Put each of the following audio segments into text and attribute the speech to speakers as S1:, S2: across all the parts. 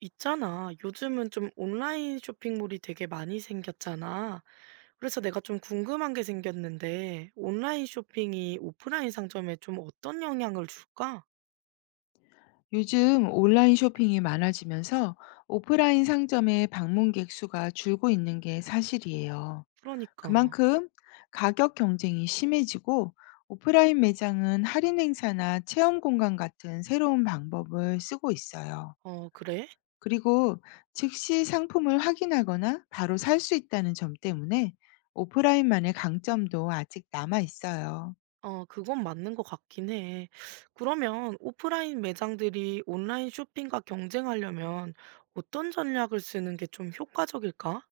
S1: 있잖아. 요즘은 좀 온라인 쇼핑몰이 되게 많이 생겼잖아. 그래서 내가 좀 궁금한 게 생겼는데, 온라인 쇼핑이 오프라인 상점에 좀 어떤 영향을 줄까?
S2: 요즘 온라인 쇼핑이 많아지면서 오프라인 상점의 방문객 수가 줄고 있는 게 사실이에요.
S1: 그러니까.
S2: 그만큼 가격 경쟁이 심해지고, 오프라인 매장은 할인 행사나 체험 공간 같은 새로운 방법을 쓰고 있어요.
S1: 어, 그래?
S2: 그리고 즉시 상품을 확인하거나 바로 살 수 있다는 점 때문에 오프라인만의 강점도 아직 남아 있어요.
S1: 어, 그건 맞는 것 같긴 해. 그러면 오프라인 매장들이 온라인 쇼핑과 경쟁하려면 어떤 전략을 쓰는 게 좀 효과적일까?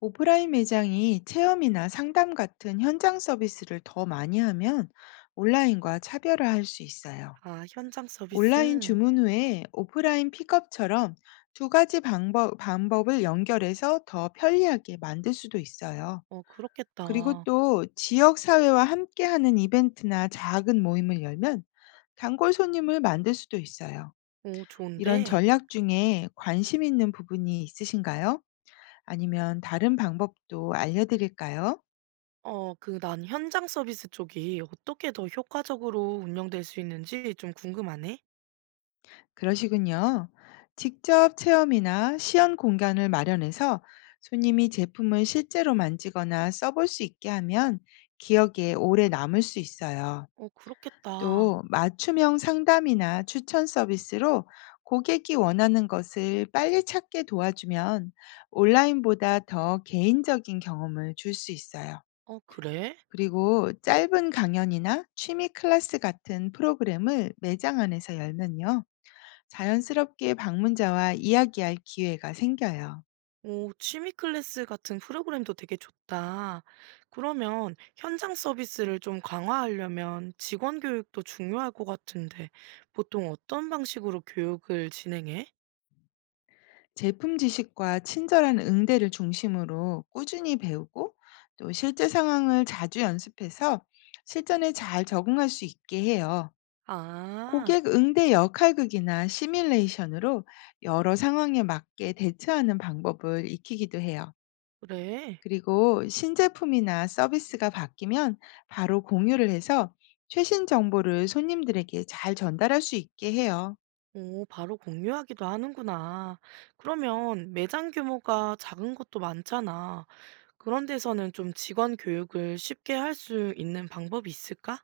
S2: 오프라인 매장이 체험이나 상담 같은 현장 서비스를 더 많이 하면 온라인과 차별화할 수 있어요.
S1: 아, 현장
S2: 온라인
S1: 서비스?
S2: 주문 후에 오프라인 픽업처럼 두 가지 방법을 연결해서 더 편리하게 만들 수도 있어요.
S1: 어,
S2: 그리고
S1: 그렇겠다.
S2: 또 지역 사회와 함께하는 이벤트나 작은 모임을 열면 단골 손님을 만들 수도 있어요.
S1: 오,
S2: 이런
S1: 좋은데?
S2: 전략 중에 관심 있는 부분이 있으신가요? 아니면 다른 방법도 알려드릴까요?
S1: 어, 난 현장 서비스 쪽이 어떻게 더 효과적으로 운영될 수 있는지 좀 궁금하네.
S2: 그러시군요. 직접 체험이나 시연 공간을 마련해서 손님이 제품을 실제로 만지거나 써볼 수 있게 하면 기억에 오래 남을 수 있어요.
S1: 어, 그렇겠다.
S2: 또 맞춤형 상담이나 추천 서비스로 고객이 원하는 것을 빨리 찾게 도와주면 온라인보다 더 개인적인 경험을 줄 수 있어요.
S1: 어, 그래?
S2: 그리고 짧은 강연이나 취미 클래스 같은 프로그램을 매장 안에서 열면요, 자연스럽게 방문자와 이야기할 기회가 생겨요.
S1: 오, 취미 클래스 같은 프로그램도 되게 좋다. 그러면 현장 서비스를 좀 강화하려면 직원 교육도 중요할 것 같은데 보통 어떤 방식으로 교육을 진행해?
S2: 제품 지식과 친절한 응대를 중심으로 꾸준히 배우고, 또 실제 상황을 자주 연습해서 실전에 잘 적응할 수 있게 해요.
S1: 아,
S2: 고객 응대 역할극이나 시뮬레이션으로 여러 상황에 맞게 대처하는 방법을 익히기도 해요.
S1: 그래.
S2: 그리고 신제품이나 서비스가 바뀌면 바로 공유를 해서 최신 정보를 손님들에게 잘 전달할 수 있게 해요.
S1: 오, 바로 공유하기도 하는구나. 그러면 매장 규모가 작은 곳도 많잖아. 그런 데서는 좀 직원 교육을 쉽게 할 수 있는 방법이 있을까?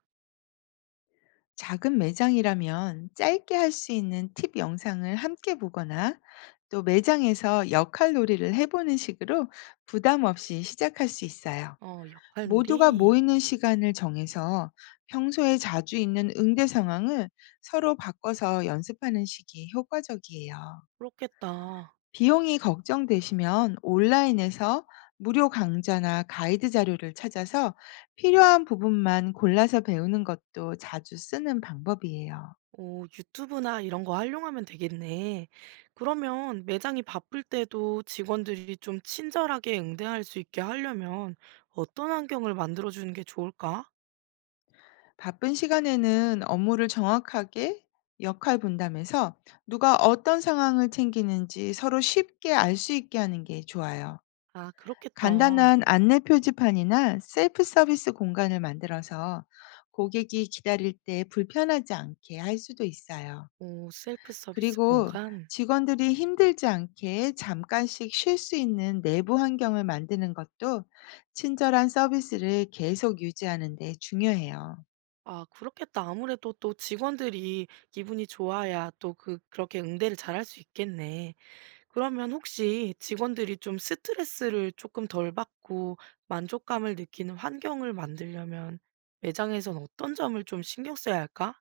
S2: 작은 매장이라면 짧게 할 수 있는 팁 영상을 함께 보거나, 또 매장에서 역할 놀이를 해보는 식으로 부담 없이 시작할 수 있어요.
S1: 어,
S2: 모두가
S1: 역할놀이?
S2: 모이는 시간을 정해서 평소에 자주 있는 응대 상황을 서로 바꿔서 연습하는 식이 효과적이에요.
S1: 그렇겠다.
S2: 비용이 걱정되시면 온라인에서 무료 강좌나 가이드 자료를 찾아서 필요한 부분만 골라서 배우는 것도 자주 쓰는 방법이에요.
S1: 오, 유튜브나 이런 거 활용하면 되겠네. 그러면 매장이 바쁠 때도 직원들이 좀 친절하게 응대할 수 있게 하려면 어떤 환경을 만들어주는 게 좋을까?
S2: 바쁜 시간에는 업무를 정확하게 역할 분담해서 누가 어떤 상황을 챙기는지 서로 쉽게 알 수 있게 하는 게 좋아요.
S1: 아, 그렇겠다.
S2: 간단한 안내 표지판이나 셀프 서비스 공간을 만들어서 고객이 기다릴 때 불편하지 않게 할 수도 있어요.
S1: 오, 셀프 서비스
S2: 그리고
S1: 공간?
S2: 직원들이 힘들지 않게 잠깐씩 쉴 수 있는 내부 환경을 만드는 것도 친절한 서비스를 계속 유지하는 데 중요해요.
S1: 아, 그렇겠다. 아무래도 또 직원들이 기분이 좋아야 또 그렇게 응대를 잘할 수 있겠네. 그러면 혹시 직원들이 좀 스트레스를 조금 덜 받고 만족감을 느끼는 환경을 만들려면 매장에선 어떤 점을 좀 신경 써야 할까?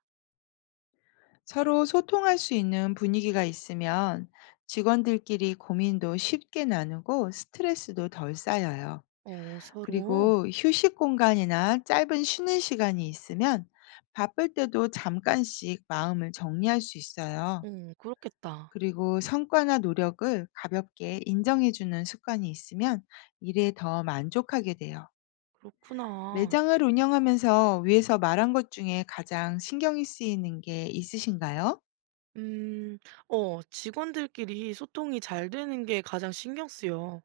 S2: 서로 소통할 수 있는 분위기가 있으면 직원들끼리 고민도 쉽게 나누고 스트레스도 덜 쌓여요.
S1: 어, 서로?
S2: 그리고 휴식 공간이나 짧은 쉬는 시간이 있으면 바쁠 때도 잠깐씩 마음을 정리할 수 있어요.
S1: 어, 그렇겠다.
S2: 그리고 성과나 노력을 가볍게 인정해주는 습관이 있으면 일에 더 만족하게 돼요.
S1: 그렇구나.
S2: 매장을 운영하면서 위에서 말한 것 중에 가장 신경이 쓰이는 게 있으신가요?
S1: 음 어, 직원들끼리 소통이 잘 되는 게 가장 신경 쓰여.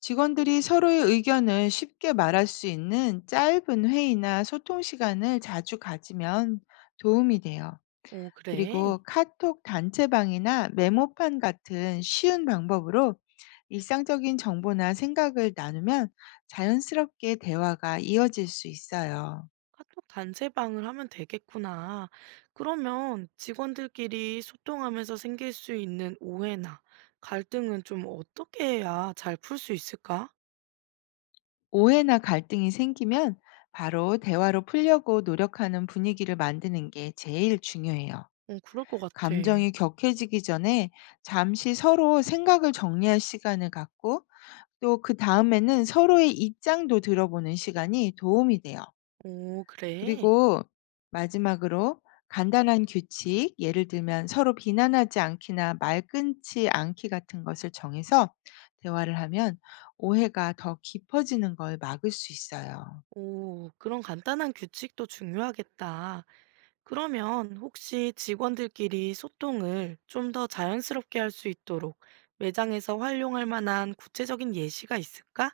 S2: 직원들이 서로의 의견을 쉽게 말할 수 있는 짧은 회의나 소통 시간을 자주 가지면 도움이 돼요.
S1: 어, 그래?
S2: 그리고 카톡 단체방이나 메모판 같은 쉬운 방법으로 일상적인 정보나 생각을 나누면 자연스럽게 대화가 이어질 수 있어요.
S1: 카톡 단체방을 하면 되겠구나. 그러면 직원들끼리 소통하면서 생길 수 있는 오해나 갈등은 좀 어떻게 해야 잘 풀 수 있을까?
S2: 오해나 갈등이 생기면 바로 대화로 풀려고 노력하는 분위기를 만드는 게 제일 중요해요.
S1: 어, 그럴 것 같아.
S2: 감정이 격해지기 전에 잠시 서로 생각을 정리할 시간을 갖고, 또 그 다음에는 서로의 입장도 들어보는 시간이 도움이 돼요.
S1: 오, 그래?
S2: 그리고 마지막으로 간단한 규칙, 예를 들면 서로 비난하지 않기나 말 끊지 않기 같은 것을 정해서 대화를 하면 오해가 더 깊어지는 걸 막을 수 있어요.
S1: 오, 그런 간단한 규칙도 중요하겠다. 그러면 혹시 직원들끼리 소통을 좀 더 자연스럽게 할 수 있도록 매장에서 활용할 만한 구체적인 예시가 있을까?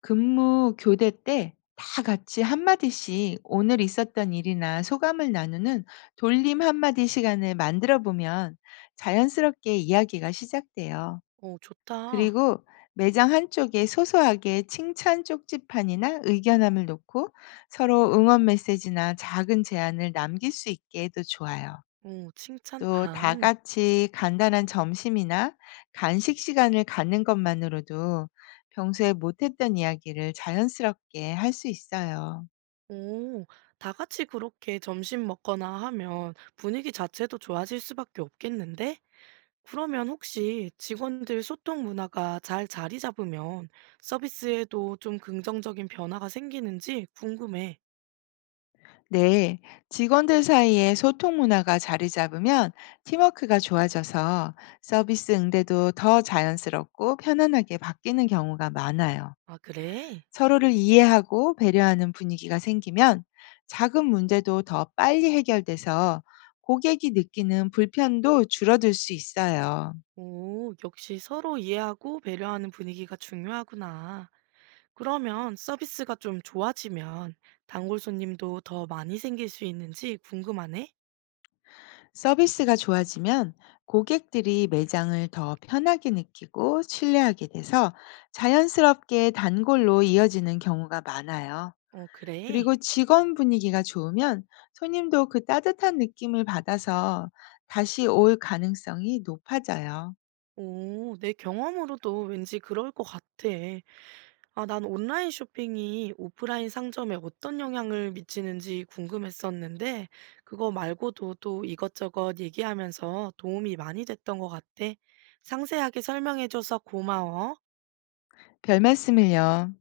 S2: 근무 교대 때 다 같이 한마디씩 오늘 있었던 일이나 소감을 나누는 돌림 한마디 시간을 만들어 보면 자연스럽게 이야기가 시작돼요.
S1: 오, 좋다.
S2: 그리고 매장 한쪽에 소소하게 칭찬 쪽지판이나 의견함을 놓고 서로 응원 메시지나 작은 제안을 남길 수 있게 해도 좋아요.
S1: 오, 칭찬
S2: 또 다
S1: 반.
S2: 같이 간단한 점심이나 간식 시간을 갖는 것만으로도 평소에 못했던 이야기를 자연스럽게 할 수 있어요.
S1: 오, 다 같이 그렇게 점심 먹거나 하면 분위기 자체도 좋아질 수밖에 없겠는데? 그러면 혹시 직원들 소통 문화가 잘 자리 잡으면 서비스에도 좀 긍정적인 변화가 생기는지 궁금해.
S2: 네, 직원들 사이에 소통 문화가 자리 잡으면 팀워크가 좋아져서 서비스 응대도 더 자연스럽고 편안하게 바뀌는 경우가 많아요.
S1: 아, 그래?
S2: 서로를 이해하고 배려하는 분위기가 생기면 작은 문제도 더 빨리 해결돼서 고객이 느끼는 불편도 줄어들 수 있어요.
S1: 오, 역시 서로 이해하고 배려하는 분위기가 중요하구나. 그러면 서비스가 좀 좋아지면 단골 손님도 더 많이 생길 수 있는지 궁금하네?
S2: 서비스가 좋아지면 고객들이 매장을 더 편하게 느끼고 신뢰하게 돼서 자연스럽게 단골로 이어지는 경우가 많아요.
S1: 어, 그래?
S2: 그리고 직원 분위기가 좋으면 손님도 그 따뜻한 느낌을 받아서 다시 올 가능성이 높아져요.
S1: 오, 내 경험으로도 왠지 그럴 것 같아. 아, 난 온라인 쇼핑이 오프라인 상점에 어떤 영향을 미치는지 궁금했었는데, 그거 말고도 또 이것저것 얘기하면서 도움이 많이 됐던 것 같아. 상세하게 설명해줘서 고마워.
S2: 별 말씀을요.